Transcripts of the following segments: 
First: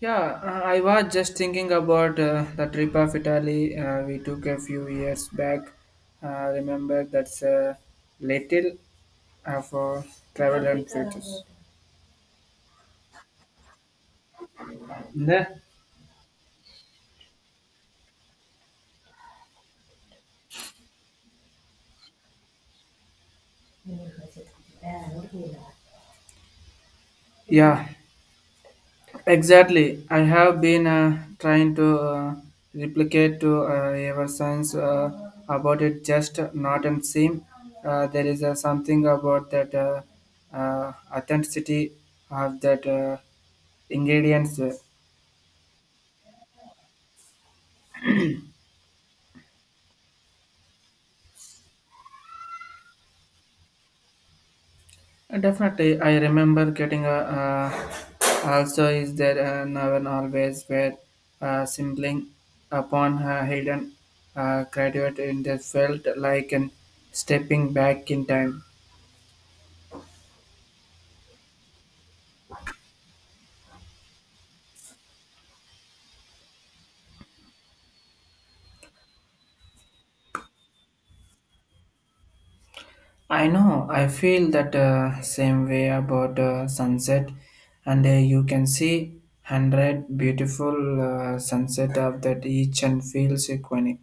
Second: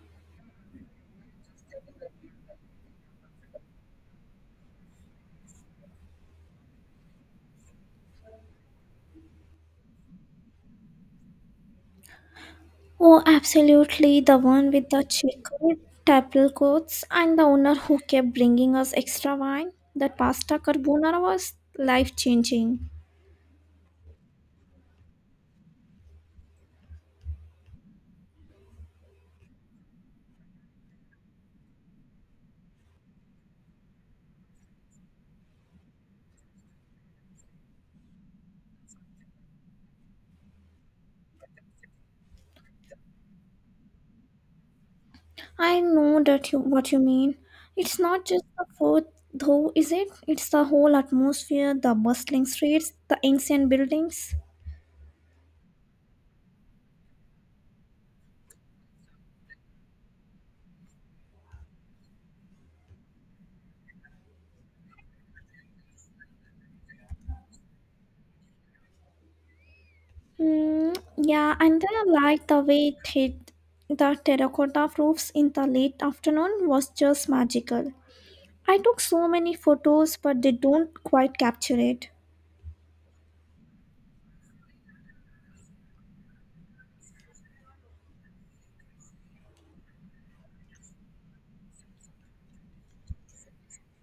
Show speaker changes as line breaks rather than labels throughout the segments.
Yeah, I was just thinking about the trip of Italy we took a few years back. Remember that's a little of for travel and futures.
Oh, absolutely. The one with the
Yeah.
checkered tablecloths and the owner who kept bringing us extra wine. That pasta carbonara was life changing.
Yeah, exactly. I have been trying to replicate to ever since about it just not and seem there is something about that uh, authenticity of that ingredients.
I know that you, what you mean. It's not just the food, though, is it? It's the whole atmosphere, the bustling streets, the ancient buildings.
Definitely, I remember getting a. Also, is there now and always where sibling upon her hidden graduate in the felt like an stepping back in time.
Yeah, and I like the way it hit the terracotta roofs in the late afternoon was just magical. I took so many photos, but they don't quite capture it.
I know. I feel that same way about sunset, and you can see hundred beautiful sunset of that each and feels iconic.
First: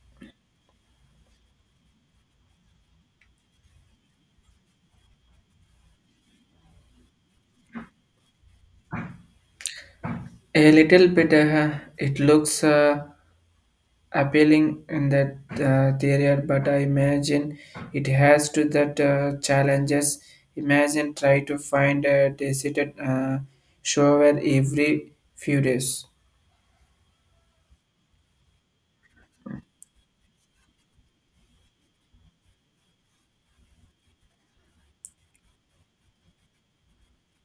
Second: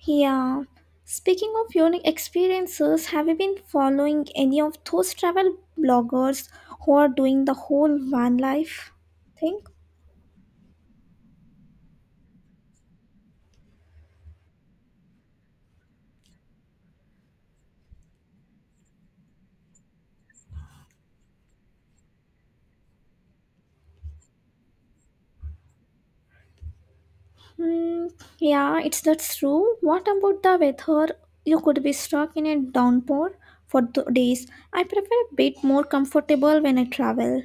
Yeah. Speaking of unique experiences, have you been following any of those travel bloggers who are doing the whole van life thing?
A little bit, it looks. Appealing in that theory, but I imagine it has to that challenges. Imagine try to find a decided shower every few days.
Hmm. Yeah, it's that's true. What about the weather? You could be stuck in a downpour for days. I prefer a bit more comfortable when I travel.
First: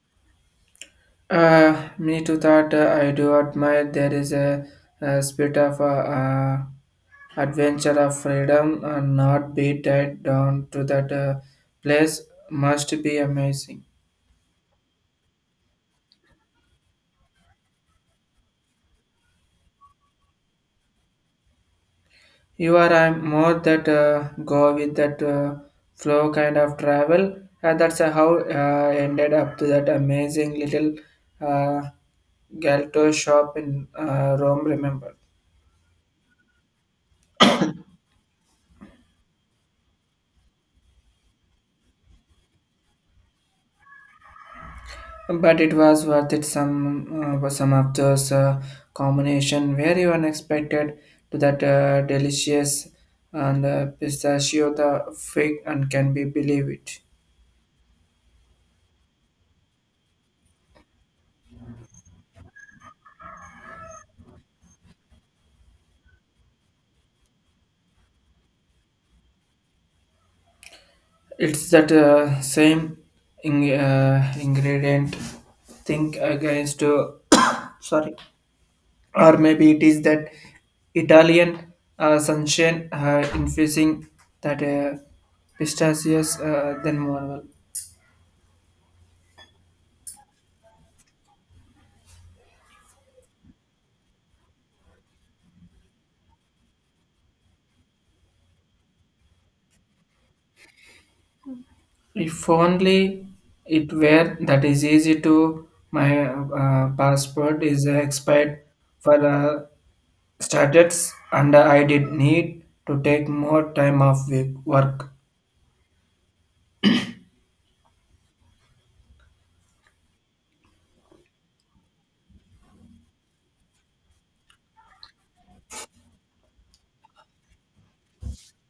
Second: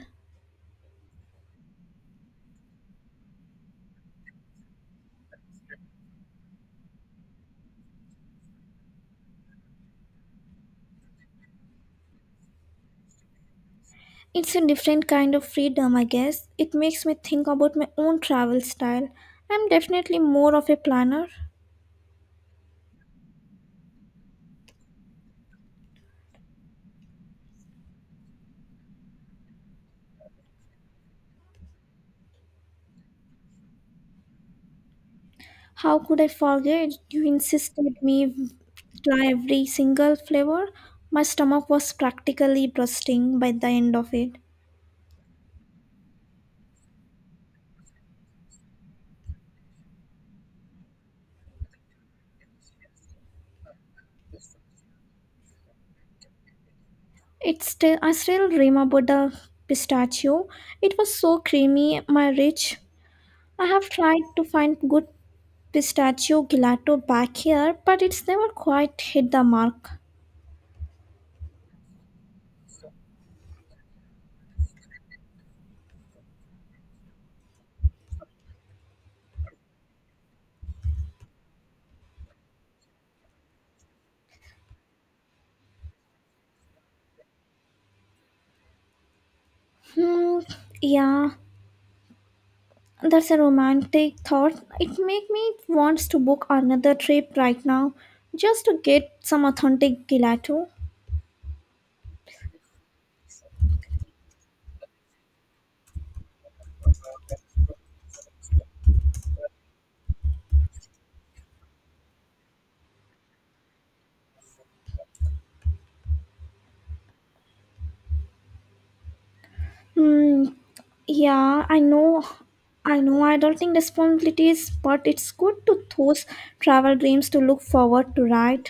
Me too thought I do admire there is a spirit of adventure of freedom and not be tied down to that place must be amazing.
It's a different kind of freedom, I guess. It makes me think about my own travel style. I'm definitely more of a planner.
You are I'm more that go with that flow kind of travel. That's how ended up to that amazing little uh, Galto shop in Rome. Remember,
How could I forget? You insisted me try every single flavor. My stomach was practically bursting by the end of it.
but it was worth it. Some of those combination very unexpected to that delicious and pistachio the fig and can be believe it.
It's still I still dream about the pistachio. It was so creamy, my rich. I have tried to find good pistachio gelato back here, but it's never quite hit the mark.
It's that same in, ingredient. Think against. Sorry, or maybe it is that Italian sunshine infusing that pistachios than marvel.
Hmm, yeah. That's a romantic thought. It makes me want to book another trip right now just to get some authentic gelato.
If only it were that is easy to my passport is expired for starters and I did need to take more time off work.
Hmm. Yeah, I know. I know adulting responsibilities, but it's good to those travel dreams to look forward to, right?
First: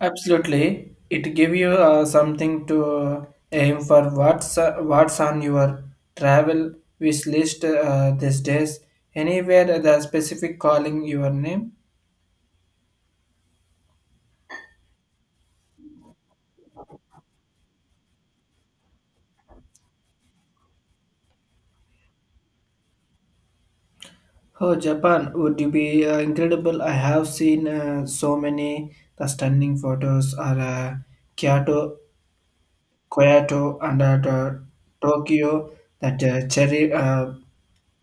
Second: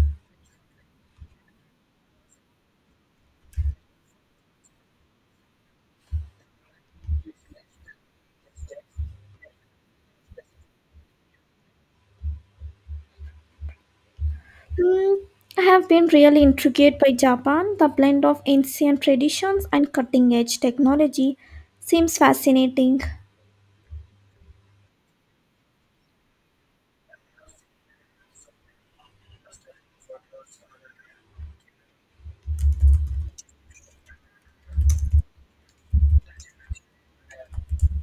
Absolutely, it give you something to aim for. What's on your travel wish list these days? Anywhere the specific calling your name?
Hmm. I have been really intrigued by Japan. The blend of ancient traditions and cutting edge technology seems fascinating.
Oh, Japan would you be incredible? I have seen so many the stunning photos are Kyoto, Kyoto, and the Tokyo. That cherry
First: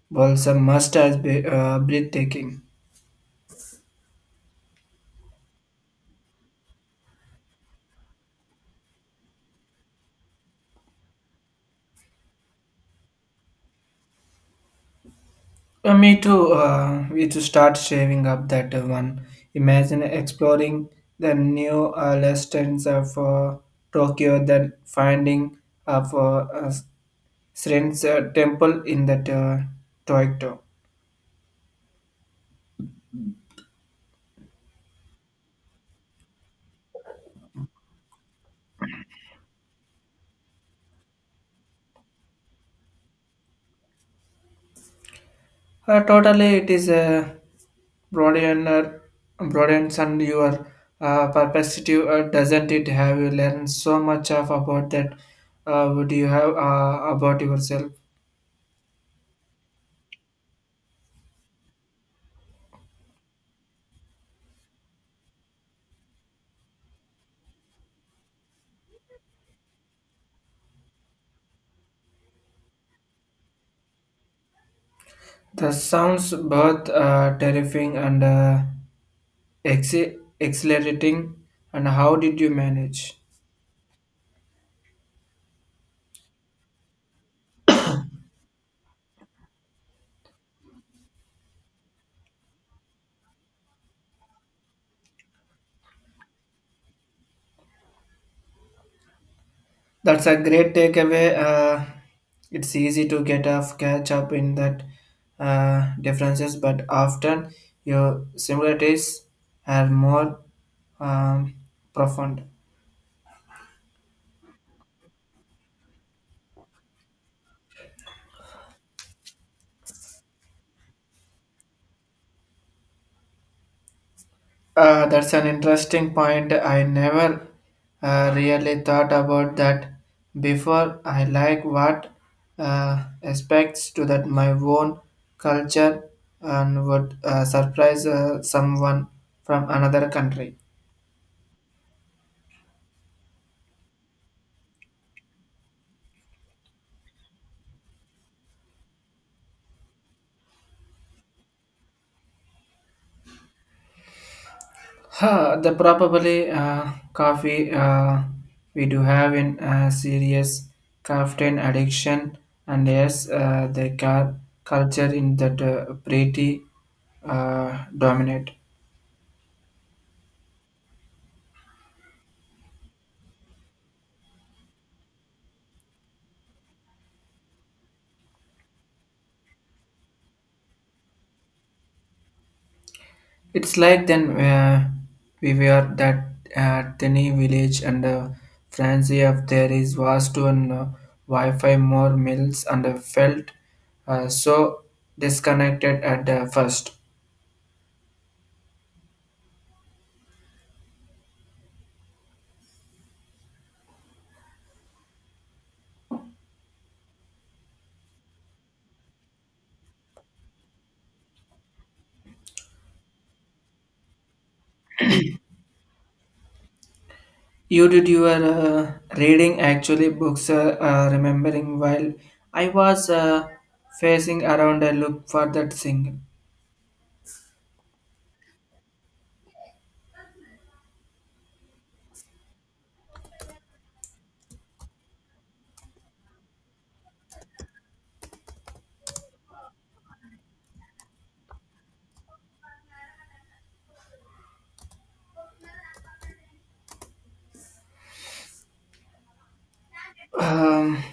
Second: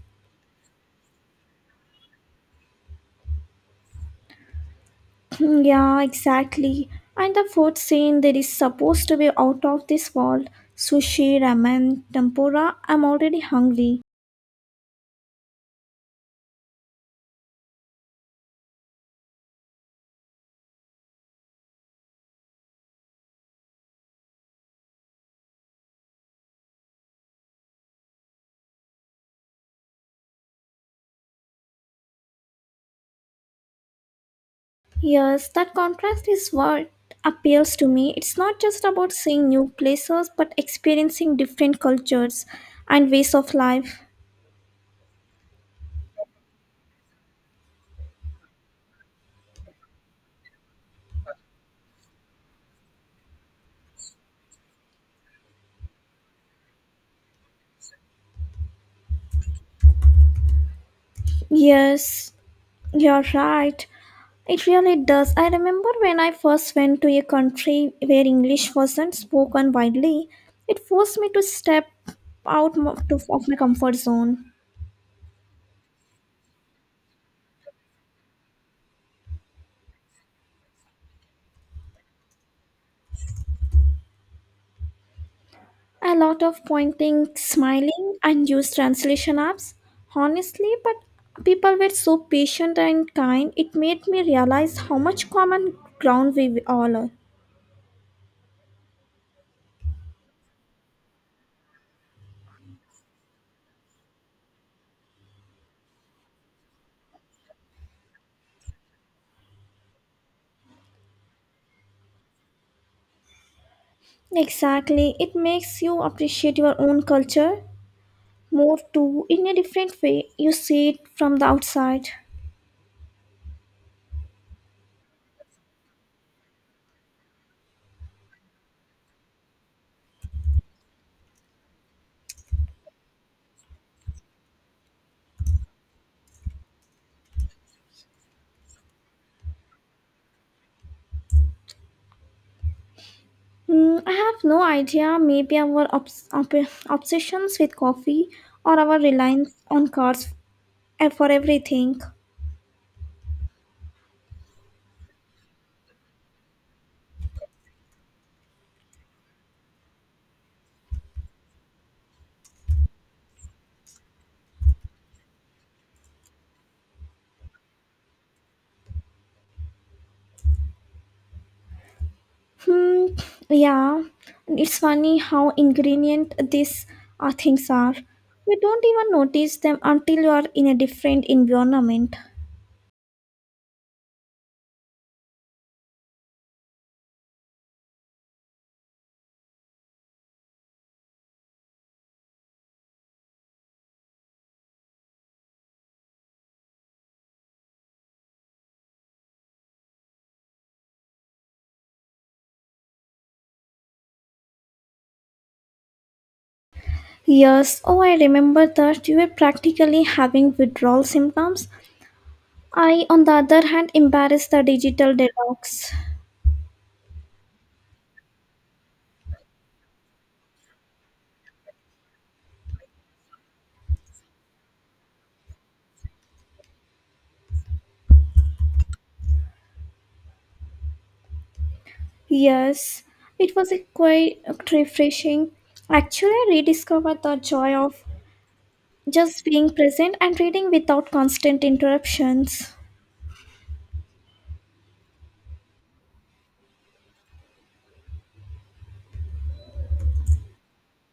blossom must has be breathtaking.
Yeah, exactly. And the food scene there is supposed to be out of this world. Sushi, ramen, tempura. I'm already hungry.
Me too. We to start shaving up that one. Imagine exploring the new lessons of Tokyo, then finding of Srin's temple in that Tokyo.
Yes, that contrast is what appeals to me. It's not just about seeing new places, but experiencing different cultures and ways of life.
Totally, it is a broadener, broadens and your perspective, doesn't it? Have you learned so much of about that? Would you have about yourself?
Yes, you're right. It really does. I remember when I first went to a country where English wasn't spoken widely, it forced me to step out of my comfort zone.
That sounds both terrifying and ex- exhilarating. And how did you manage?
A lot of pointing, smiling, and use translation apps. Honestly, but people were so patient and kind, it made me realize how much common ground we all are.
That's a great takeaway. It's easy to get off catch up in that differences, but often your similarities are more um, profound.
Exactly. It makes you appreciate your own culture more too in a different way. You see it from the outside.
That's an interesting point. I never really thought about that before. I like what aspects to that my own culture and would surprise someone from another country.
Hmm, I have no idea. Maybe our obsessions with coffee or our reliance on cars for everything.
Huh, the probably coffee we do have in serious caffeine addiction, and yes, the car culture in that pretty dominate.
Hmm, yeah, it's funny how ingredient these things are. You don't even notice them until you are in a different environment.
It's like then we were that tiny village and fancy of there is vast and Wi-Fi more meals and felt so disconnected at the first.
Yes, oh, I remember that you were practically having withdrawal symptoms. I, on the other hand, embarrassed the digital detox.
You did your reading actually books remembering while I was facing around a look for that thing.
Yes, it was a quite refreshing. Actually, I rediscovered the joy of just being present and reading without constant interruptions.
Um,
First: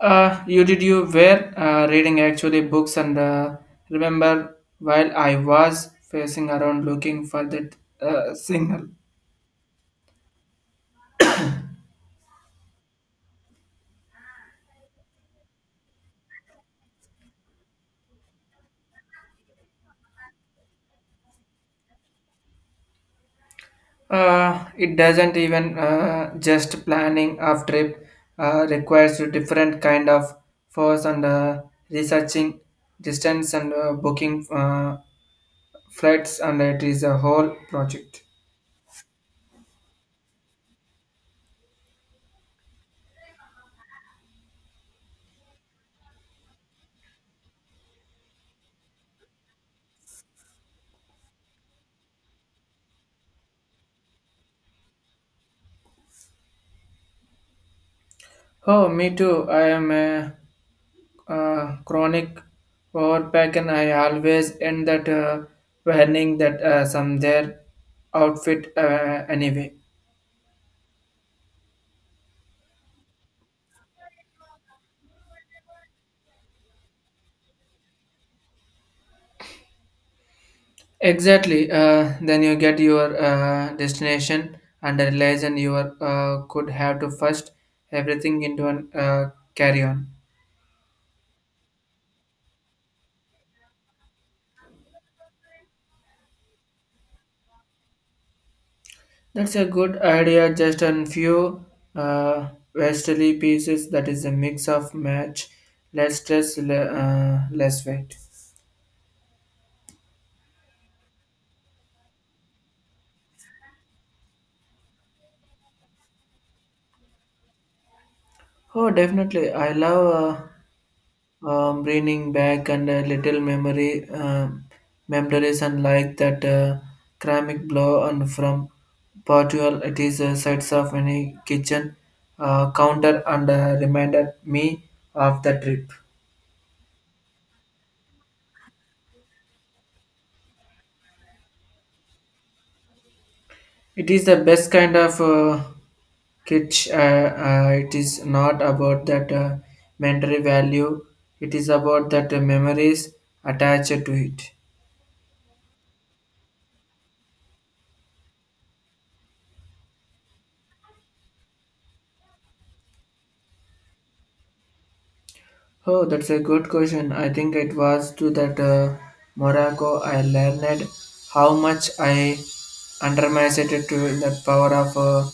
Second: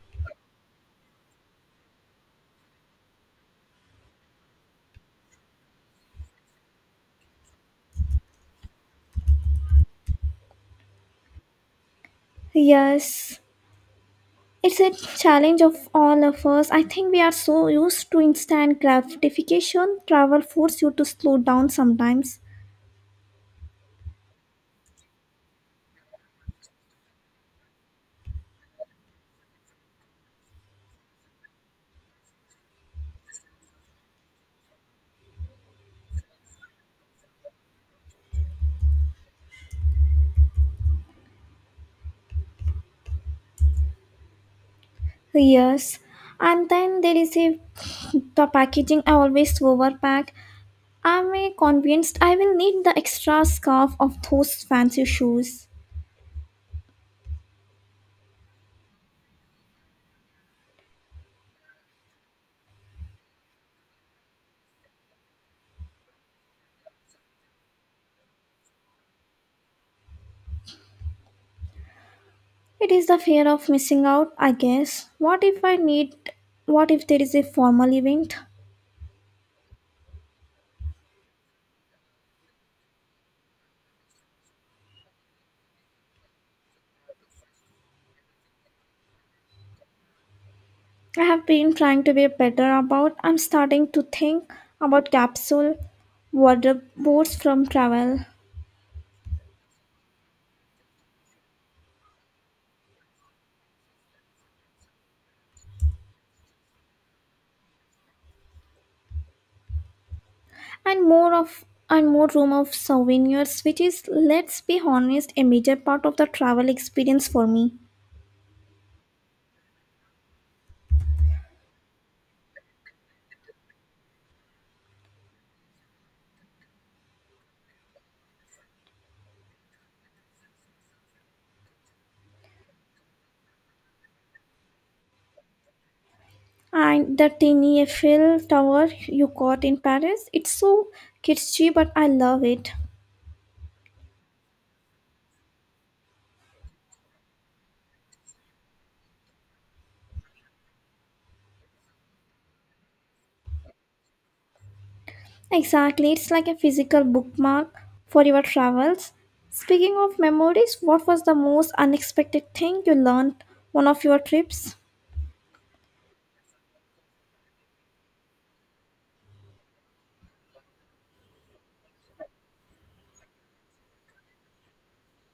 You did you were reading actually books and remember while I was facing around looking for that signal.
Yes, it's a challenge of all of us. I think we are so used to instant gratification, travel force you to slow down sometimes.
It doesn't even just planning of trip requires a different kind of force and researching distance and booking flights and it is a whole project.
Yes, and then there is a the packaging. I always overpack. I'm convinced I will need the extra scarf of those fancy shoes.
Oh, me too. I am a chronic power pack and I always end that warning that some their outfit anyway.
It is the fear of missing out, I guess. What if I need what if there is a formal event?
Exactly. Then you get your destination and realize and you are, could have to first everything into an carry on.
I have been trying to be better about I'm starting to think about capsule wardrobe boards from travel
That's a good idea. Just a few westerly pieces that is a mix of match, less stress, less weight.
and more of and more room of souvenirs, which is, let's be honest, a major part of the travel experience for me.
Oh, definitely. I love. Bringing back and a little memory memories and like that ceramic blow and from Portugal it is sides of any kitchen counter and reminded me of the trip.
And the tiny Eiffel tower you got in Paris, it's so kitschy, but I love it.
It is the best kind of kitsch. It is not about that mental value. It is about that memories attached to it.
Exactly, it's like a physical bookmark for your travels. Speaking of memories, what was the most unexpected thing you learned one of your trips?
Oh, that's a good question. I think it was to that Morocco I learned how much I underestimated to the power of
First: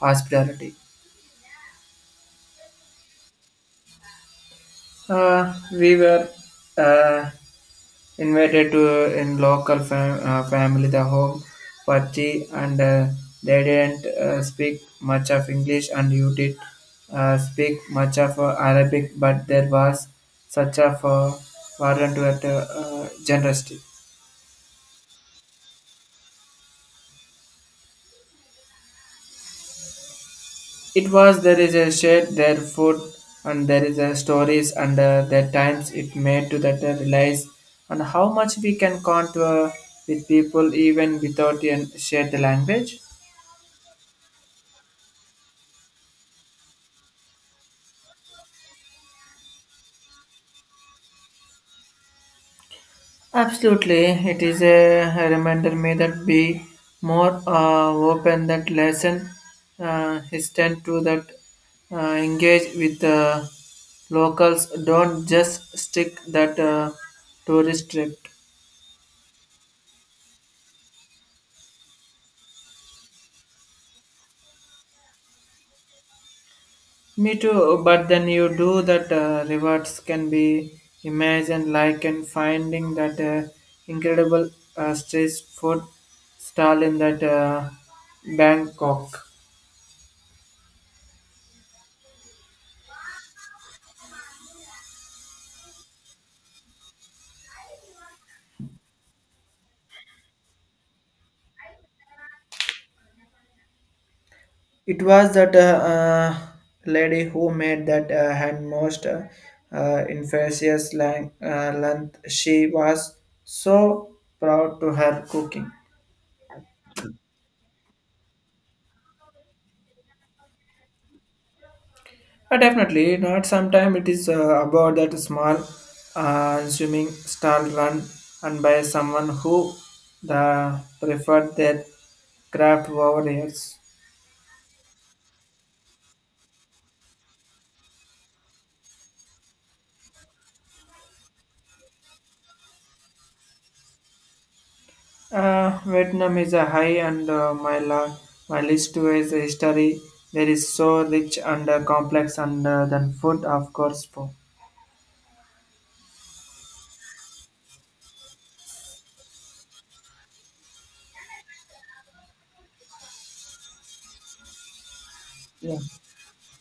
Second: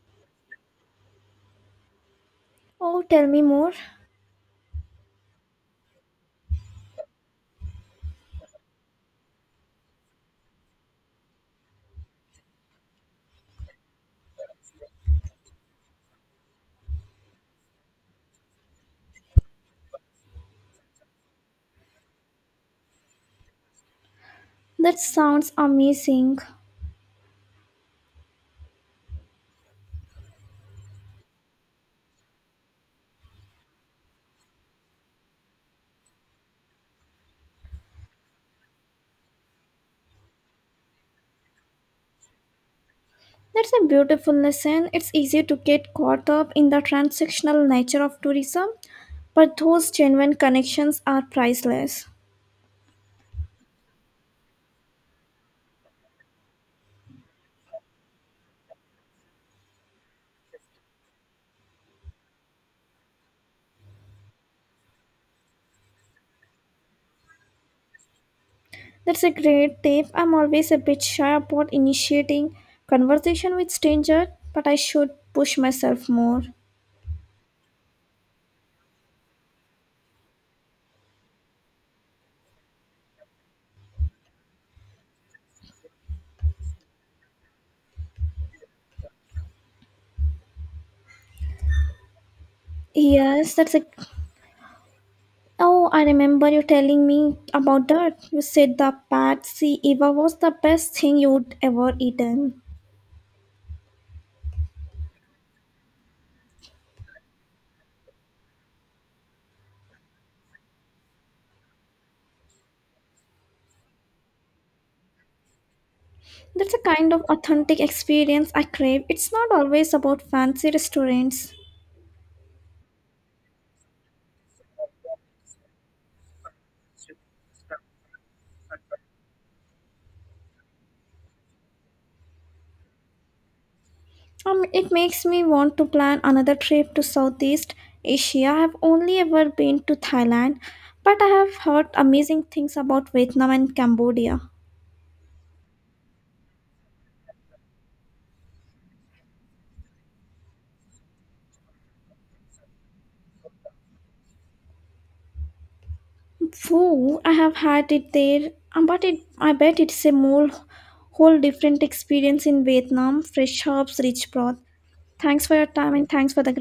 hospitality.
Oh, tell me more.
We were uh, invited to in local family the home for tea and they didn't speak much of English and you did speak much of Arabic but there was such a warrant to that generosity.
That sounds amazing.
It was there is a shade their food and there is a stories and their times it made to that realize and how much we can count with people even without share the language.
That's a beautiful lesson. It's easy to get caught up in the transactional nature of tourism, but those genuine connections are priceless.
Absolutely, it is a reminder me that be more open that lesson extend to that engage with the locals. Don't just stick that tourist trip.
That's a great tip. I'm always a bit shy about initiating conversation with strangers, but I should push myself more.
Me too, but then you do that rewards can be imagined like and finding that incredible street food stall in that Bangkok.
Yes, that's a. Oh, I remember you telling me about that. You said the Patsy Eva was the best thing you'd ever eaten.
It was that lady who made that hand most infectious length. She was so proud to her cooking.
That's a kind of authentic experience I crave. It's not always about fancy restaurants.
Definitely not. Sometimes it is about that small, swimming stall run and by someone who the preferred their craft over years.
It makes me want to plan another trip to Southeast Asia. I've only ever been to Thailand, but I have heard amazing things about Vietnam and Cambodia.
Vietnam is a high and my list is the history. There is so rich and complex and than food, of course. For.
Pho, I have had it there, but I bet it's a more whole different experience in Vietnam. Fresh herbs, rich broth. Thanks for your
Yeah.
time and thanks for the great.